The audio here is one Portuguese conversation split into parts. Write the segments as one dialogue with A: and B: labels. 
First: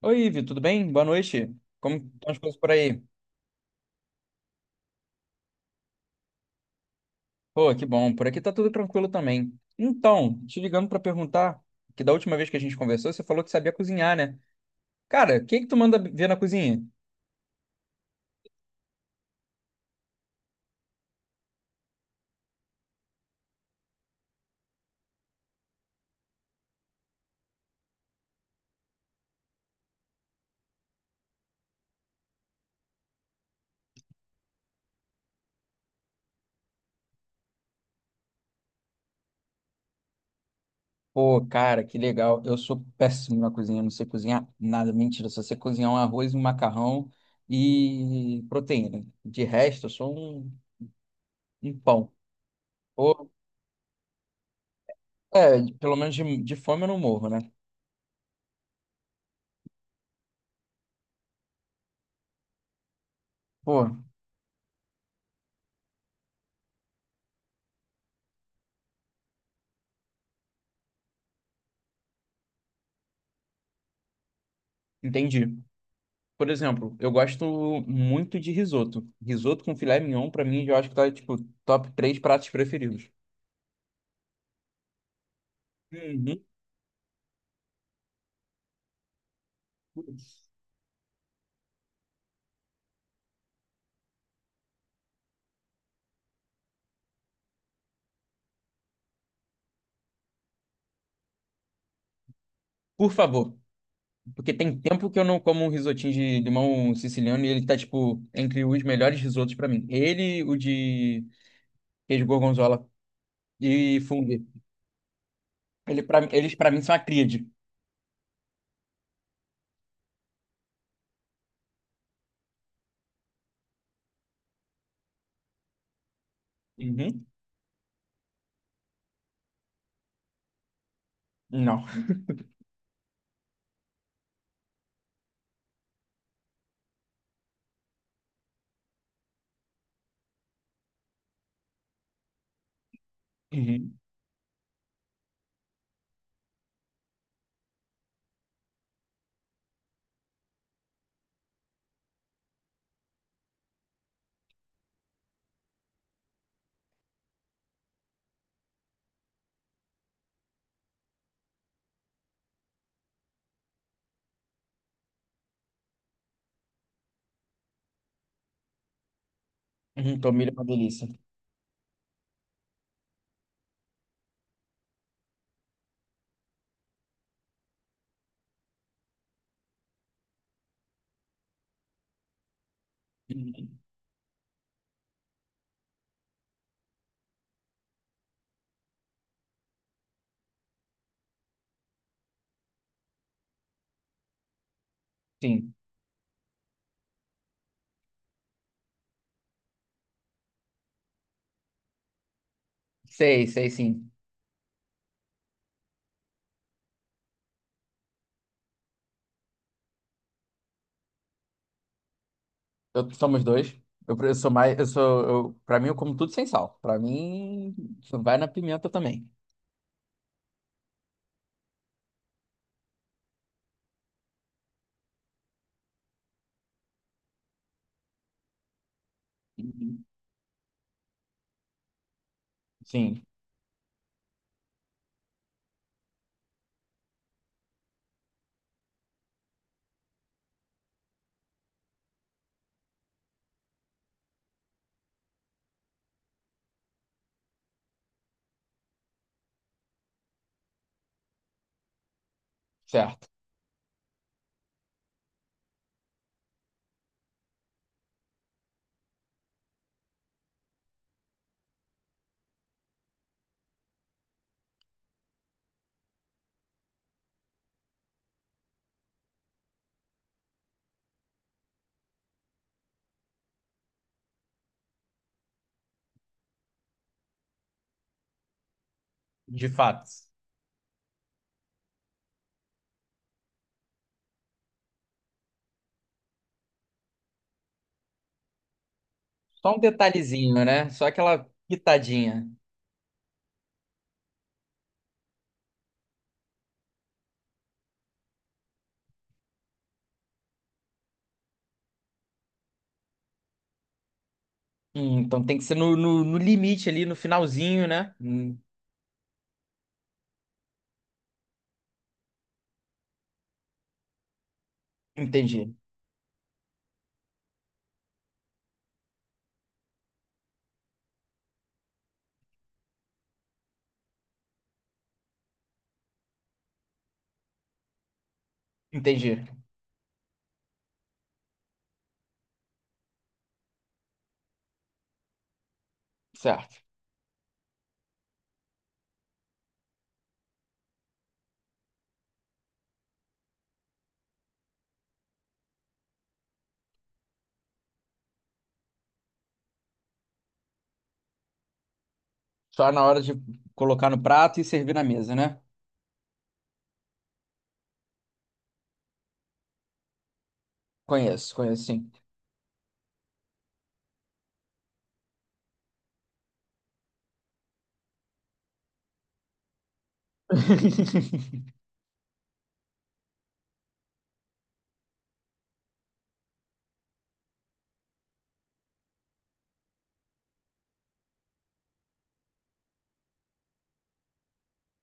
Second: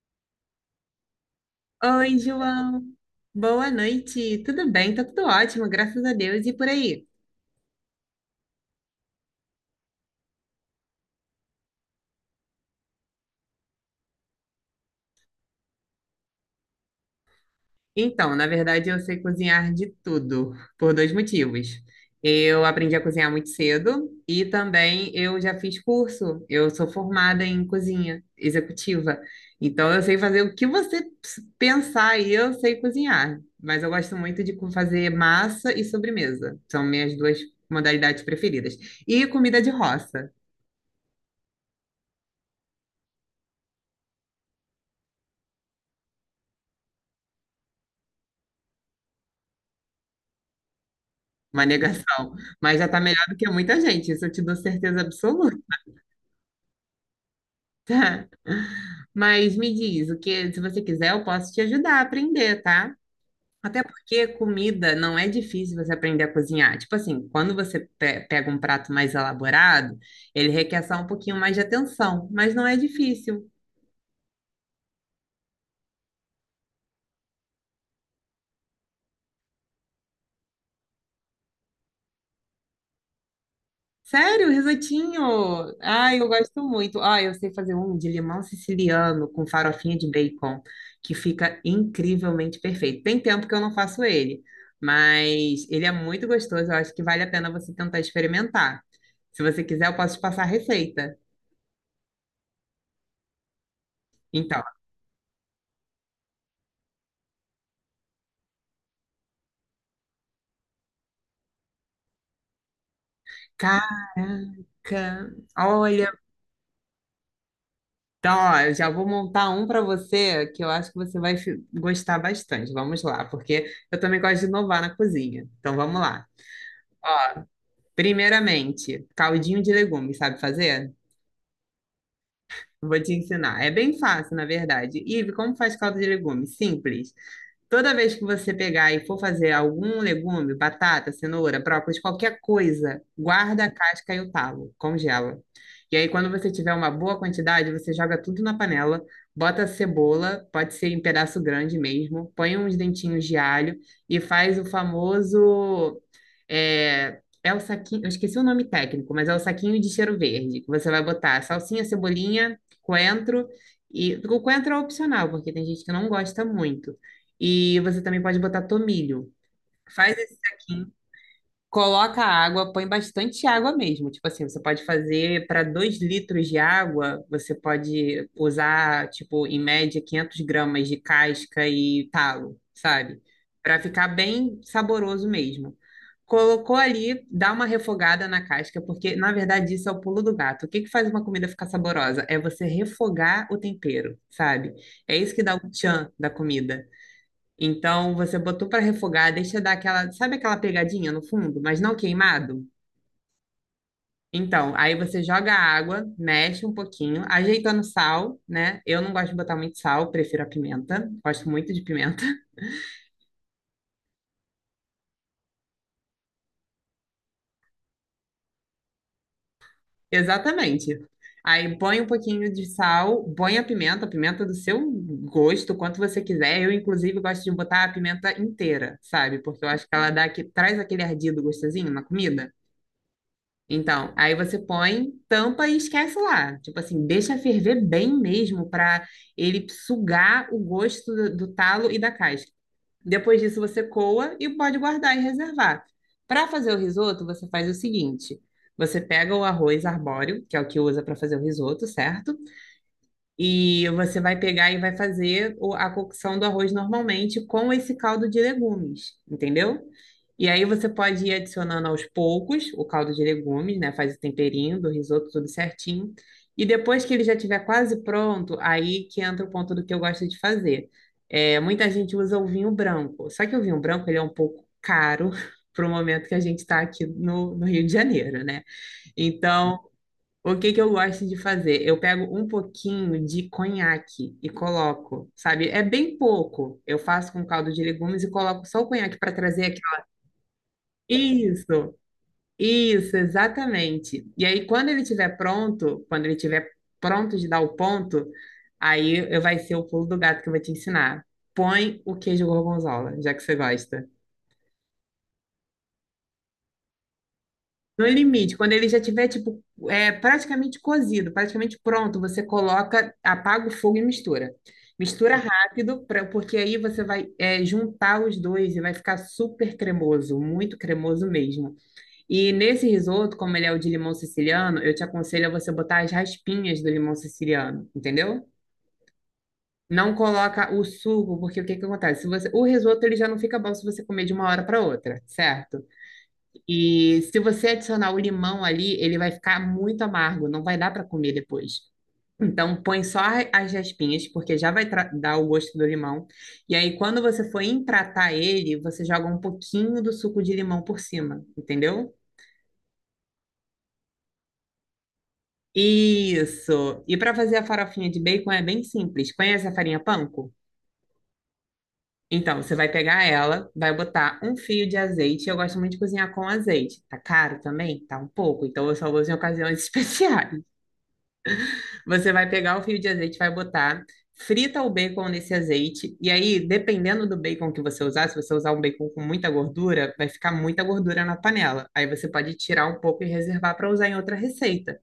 A: Oi, Ivi, tudo bem? Boa noite. Como
B: Oi,
A: estão as coisas por
B: João.
A: aí?
B: Boa noite. Tudo bem? Tá tudo ótimo, graças a Deus. E por aí?
A: Pô, que bom. Por aqui tá tudo tranquilo também. Então, te ligando pra perguntar, que da última vez que a gente conversou, você falou que sabia cozinhar, né? Cara, o que que tu manda ver na cozinha?
B: Então, na verdade, eu sei cozinhar de tudo, por dois motivos. Eu aprendi a cozinhar muito cedo e também eu já fiz curso. Eu sou formada em cozinha executiva. Então, eu sei fazer o que você pensar e eu sei cozinhar. Mas eu gosto muito de fazer massa e sobremesa. São minhas duas modalidades preferidas. E comida de roça.
A: Pô, cara, que legal. Eu sou péssimo na cozinha, eu não sei cozinhar nada. Mentira, só sei cozinhar um arroz, um macarrão e proteína. De resto, eu sou um,
B: Uma
A: um pão.
B: negação. Mas já tá melhor
A: Ou,
B: do que muita gente, isso eu te dou certeza absoluta.
A: é, pelo menos de fome eu não morro, né?
B: Mas me diz, o que, se você quiser, eu posso te ajudar a aprender, tá? Até
A: Pô,
B: porque comida não é difícil você aprender a cozinhar. Tipo assim, quando você pega um prato mais elaborado, ele requer só um pouquinho mais de atenção, mas não é difícil.
A: entendi. Por exemplo, eu gosto muito de risoto. Risoto com filé mignon, pra mim, eu acho que tá, tipo, top três pratos preferidos.
B: Sério, risotinho? Ai, eu
A: Uhum.
B: gosto muito. Ah, eu sei fazer um de limão siciliano com farofinha de bacon, que fica incrivelmente perfeito. Tem tempo que eu não faço ele, mas ele é muito gostoso. Eu acho que vale a pena você tentar experimentar. Se você quiser, eu posso te passar a receita.
A: Por favor, porque
B: Então,
A: tem tempo que eu não como um risotinho de limão siciliano e ele tá, tipo, entre os melhores risotos pra mim. Ele, o de queijo gorgonzola
B: caraca,
A: e fungo. Ele,
B: olha,
A: pra, eles, pra mim, são a tríade.
B: então, ó, eu já vou montar um para você que eu acho que você vai gostar bastante. Vamos lá, porque eu também gosto de inovar na cozinha. Então, vamos lá.
A: Uhum.
B: Primeiramente, caldinho de legumes, sabe fazer?
A: Não.
B: Vou te ensinar. É bem fácil, na verdade. Ive, como faz caldo de legumes? Simples. Toda vez que você pegar e for fazer algum legume, batata, cenoura, brócolis, qualquer coisa, guarda a
A: Uhum.
B: casca e o talo, congela. E aí, quando você tiver uma boa quantidade, você joga tudo na panela, bota a cebola, pode ser em pedaço grande mesmo, põe uns dentinhos de alho e faz o famoso. É, é o saquinho, eu esqueci o nome técnico, mas é o saquinho de cheiro verde. Que Você vai botar salsinha, cebolinha, coentro. E o coentro é opcional, porque tem gente que não gosta muito. E você também pode botar tomilho. Faz
A: Uhum.
B: esse
A: Tomilho é uma
B: saquinho,
A: delícia.
B: coloca água, põe bastante água mesmo. Tipo assim, você pode fazer para 2 litros de água, você pode usar, tipo, em média, 500 gramas de casca e talo, sabe?
A: Uhum.
B: Para ficar bem saboroso mesmo. Colocou ali, dá uma refogada na casca, porque na verdade isso é o pulo do gato. O que que faz uma comida ficar saborosa? É você refogar o tempero, sabe? É isso que dá o
A: Sim.
B: tchan da comida. Então, você botou para refogar, deixa dar aquela, sabe aquela pegadinha no fundo, mas não queimado?
A: Sei, sei, sim.
B: Então, aí você joga a água, mexe um pouquinho, ajeitando sal, né? Eu não gosto de botar muito sal, prefiro a pimenta, gosto muito de pimenta.
A: Eu, somos dois. Eu, eu sou mais. Eu sou. Eu, pra mim, eu como tudo sem sal. Pra mim, vai na pimenta também.
B: Exatamente. Aí põe um pouquinho de sal, põe a pimenta do seu gosto, quanto você quiser. Eu, inclusive, gosto de botar a pimenta inteira, sabe? Porque eu acho que
A: Uhum.
B: ela dá, que traz aquele ardido gostosinho na comida.
A: Sim,
B: Então, aí você põe, tampa e esquece lá. Tipo assim, deixa ferver bem mesmo para ele sugar o gosto do talo e da casca. Depois disso, você coa e pode guardar e reservar. Para fazer o risoto, você faz o seguinte: você pega o arroz arbóreo, que é o que usa para fazer o risoto, certo?
A: certo.
B: E você vai pegar e vai fazer a cocção do arroz normalmente com esse caldo de legumes, entendeu? E aí você pode ir adicionando aos poucos o caldo de legumes, né? Faz o temperinho do risoto tudo certinho. E depois que ele já estiver quase pronto, aí que entra o ponto do que eu gosto de fazer. É, muita gente usa o vinho branco. Só que o vinho branco ele é um pouco caro para o momento que a gente está aqui no Rio de Janeiro, né?
A: De
B: Então,
A: fato.
B: o que que eu gosto de fazer? Eu pego um pouquinho de conhaque e coloco, sabe? É bem pouco. Eu faço com caldo de legumes e coloco só o conhaque para trazer
A: Só um
B: aquela.
A: detalhezinho, né? Só aquela
B: Isso,
A: pitadinha.
B: isso, exatamente. E aí, quando ele estiver pronto, quando ele estiver pronto de dar o ponto, aí eu vai ser o pulo do gato que eu vou te ensinar. Põe o queijo gorgonzola, já que você gosta.
A: Então tem que ser no limite ali, no finalzinho,
B: No
A: né?
B: limite, quando ele já tiver tipo é, praticamente cozido, praticamente pronto, você coloca, apaga o fogo e mistura. Mistura
A: Entendi.
B: rápido, pra, porque aí você vai é, juntar os dois e vai ficar super cremoso, muito cremoso mesmo. E nesse risoto, como ele é o de limão siciliano, eu te aconselho a você botar as raspinhas do limão siciliano, entendeu?
A: Entendi.
B: Não coloca o suco, porque o que que acontece? Se você, o risoto ele já não fica bom se você comer de uma hora para outra, certo?
A: Certo.
B: E se você adicionar o limão ali, ele vai ficar muito amargo, não vai dar para comer depois. Então, põe só as raspinhas, porque já vai dar o gosto do limão. E aí, quando você for empratar ele, você joga um pouquinho do suco de limão por cima, entendeu?
A: Só na hora de colocar no prato e servir na mesa, né?
B: Isso! E para fazer a farofinha de bacon é bem simples. Conhece a farinha panko?
A: Conheço, conheço sim.
B: Então, você vai pegar ela, vai botar um fio de azeite. Eu gosto muito de cozinhar com azeite. Tá caro também? Tá um pouco. Então, eu só uso em ocasiões especiais. Você vai pegar o fio de azeite, vai botar, frita o bacon nesse azeite, e aí, dependendo do bacon que você usar, se você usar um bacon com muita gordura, vai ficar muita gordura na panela. Aí você pode tirar um pouco e reservar para usar em outra receita.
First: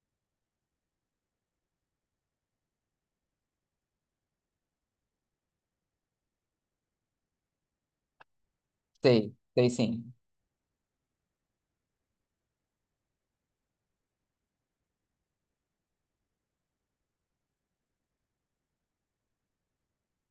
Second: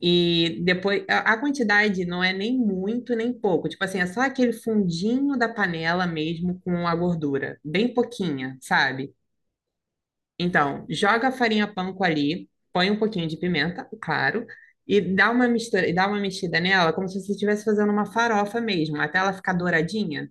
B: E depois, a quantidade não é nem muito nem pouco. Tipo assim, é só aquele fundinho da panela mesmo com a gordura, bem pouquinha, sabe?
A: Sei, sei sim.
B: Então, joga a farinha panko ali, põe um pouquinho de pimenta, claro, e dá uma mistura, e dá uma mexida nela como se você estivesse fazendo uma farofa mesmo, até ela ficar douradinha.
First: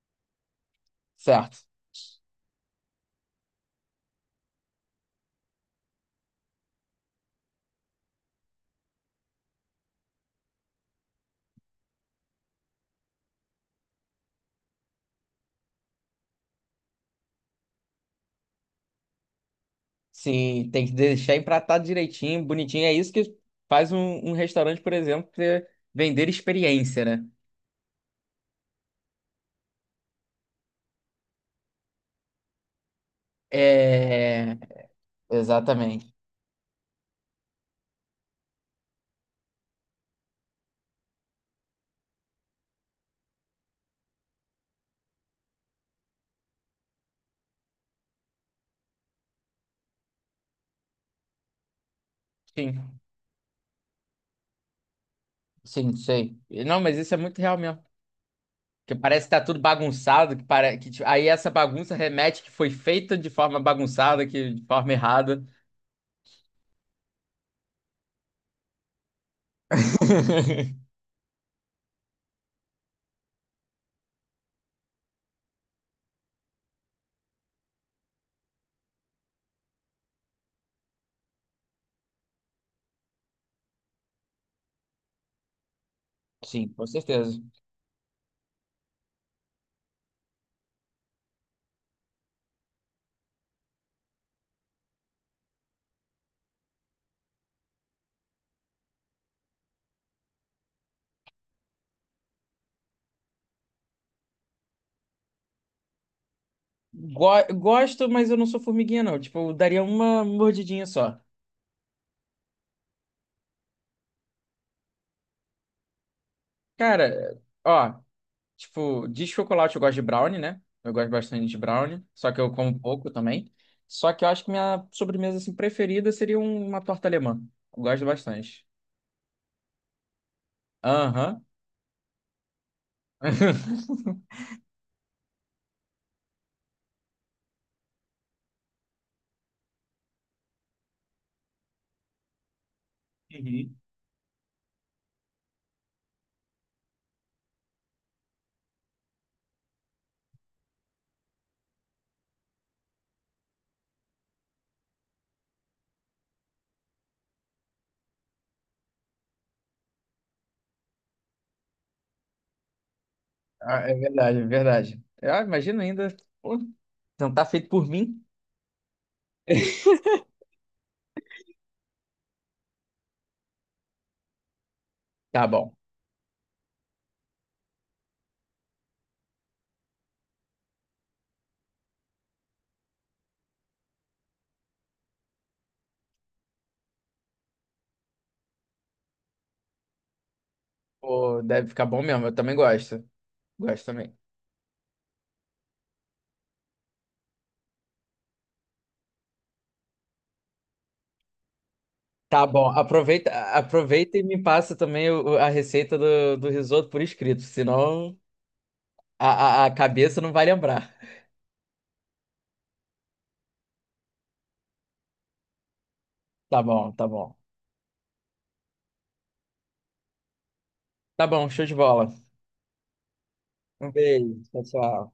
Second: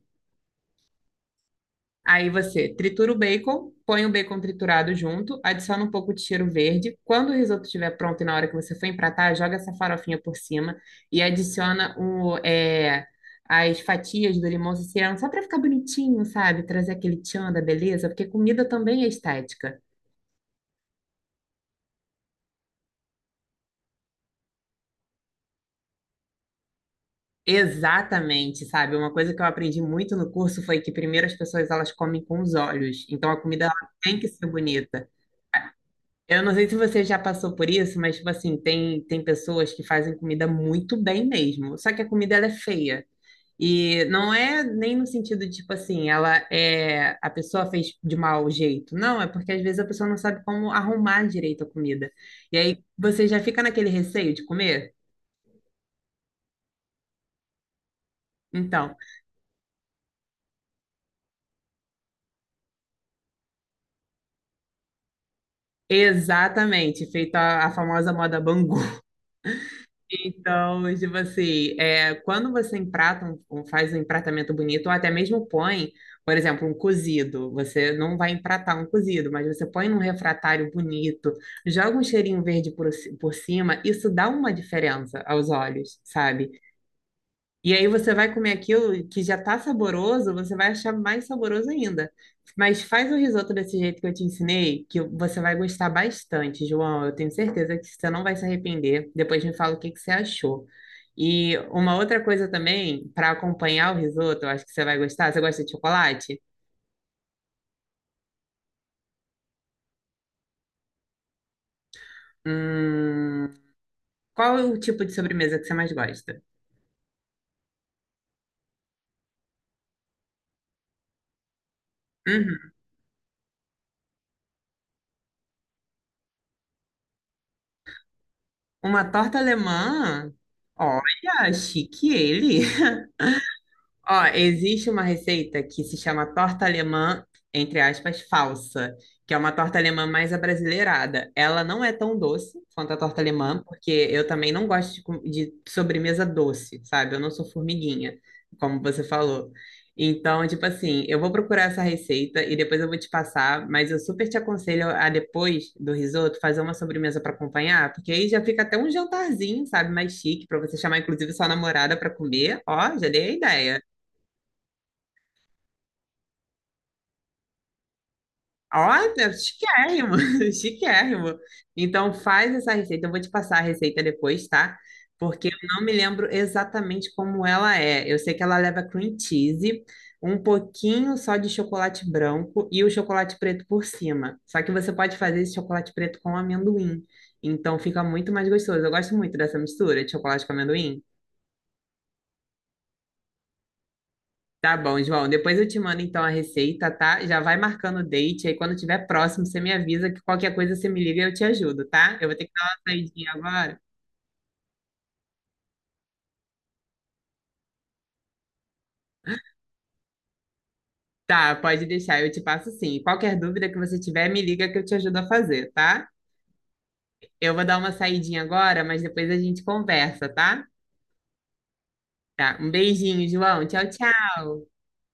A: Certo.
B: Aí você tritura o bacon, põe o bacon triturado junto, adiciona um pouco de cheiro verde. Quando o risoto estiver pronto e na hora que você for empratar, joga essa farofinha por cima e adiciona as fatias do limão siciliano, só para ficar bonitinho, sabe? Trazer aquele tchan da beleza, porque comida também é estética.
A: Sim, tem que deixar empratado direitinho, bonitinho. É isso que faz um, um restaurante, por exemplo, vender experiência, né?
B: Exatamente, sabe? Uma coisa que eu aprendi muito no curso foi que primeiro as pessoas elas comem com os olhos, então a comida ela tem que ser
A: É,
B: bonita.
A: exatamente.
B: Eu não sei se você já passou por isso, mas tipo assim, tem pessoas que fazem comida muito bem mesmo, só que a comida ela é feia. E não é nem no sentido tipo assim, ela é a pessoa fez de mau jeito. Não, é porque às vezes a pessoa não sabe como arrumar direito a comida. E aí
A: Sim,
B: você já fica naquele receio de comer.
A: sim, sei. Não, mas isso é muito real mesmo. Que
B: Então,
A: parece que tá tudo bagunçado, que para que tipo, aí essa bagunça remete que foi feita de forma bagunçada, que de forma errada.
B: exatamente, feito a famosa moda Bangu. Então, tipo assim, é, quando você emprata, faz um empratamento bonito, ou até mesmo põe, por exemplo, um cozido, você não vai empratar um cozido, mas você põe num refratário bonito, joga um cheirinho verde por, por cima, isso dá uma diferença aos olhos, sabe?
A: Sim, com certeza.
B: E aí você vai comer aquilo que já tá saboroso, você vai achar mais saboroso ainda. Mas faz o risoto desse jeito que eu te ensinei, que você vai gostar bastante, João. Eu tenho certeza que você não vai se arrepender. Depois me fala o que que você achou. E uma outra coisa também, para acompanhar o risoto, eu acho que você vai gostar. Você gosta de chocolate?
A: Gosto, mas eu não sou formiguinha, não. Tipo, eu daria uma mordidinha só.
B: Hum, qual é o tipo de sobremesa que você mais gosta?
A: Cara, ó. Tipo, de chocolate eu gosto de brownie, né? Eu gosto bastante de brownie, só que eu
B: Uhum.
A: como pouco também. Só que eu acho que minha sobremesa assim, preferida seria uma torta alemã. Eu gosto bastante.
B: Uma torta alemã?
A: Aham.
B: Olha, chique ele. Ó, existe uma receita que se chama torta alemã, entre aspas, falsa, que é uma torta alemã mais abrasileirada. Ela não é tão doce quanto a torta alemã,
A: Uhum.
B: porque eu também não gosto de, de sobremesa doce, sabe? Eu não sou formiguinha, como você falou. Então, tipo assim, eu vou procurar essa receita e depois eu vou te passar, mas eu super te aconselho a depois do risoto fazer uma sobremesa para acompanhar, porque aí já fica até um jantarzinho, sabe, mais chique, para você chamar inclusive sua namorada para comer. Ó, já dei a ideia.
A: Ah, é verdade, é verdade. Ah, imagina ainda. Pô, não tá feito por mim?
B: Olha, chiquérrimo, chiquérrimo. Então faz essa receita, eu vou te passar a receita depois, tá?
A: Tá
B: Porque eu
A: bom.
B: não me lembro exatamente como ela é. Eu sei que ela leva cream cheese, um pouquinho só de chocolate branco e o chocolate preto por cima. Só que você pode fazer esse chocolate preto com amendoim. Então fica muito mais gostoso. Eu gosto muito dessa mistura de chocolate com amendoim.
A: Pô, deve ficar bom mesmo. Eu também gosto. Gosto também.
B: Tá bom, João. Depois eu te mando então a receita, tá? Já vai marcando o date. Aí quando tiver próximo, você me avisa que qualquer coisa você me liga e eu te ajudo, tá? Eu vou ter
A: Tá
B: que dar
A: bom.
B: uma
A: Aproveita,
B: saidinha agora.
A: aproveita e me passa também a receita do risoto por escrito, senão a cabeça não vai lembrar.
B: Tá, pode deixar, eu te passo sim. Qualquer dúvida que você tiver, me liga que eu te ajudo a fazer, tá?
A: Tá bom, tá bom.
B: Eu vou dar uma saidinha agora, mas depois a gente conversa, tá?
A: Tá bom, show de bola.
B: Tá. Um beijinho, João. Tchau,
A: Um beijo, tchau,
B: tchau.
A: tchau.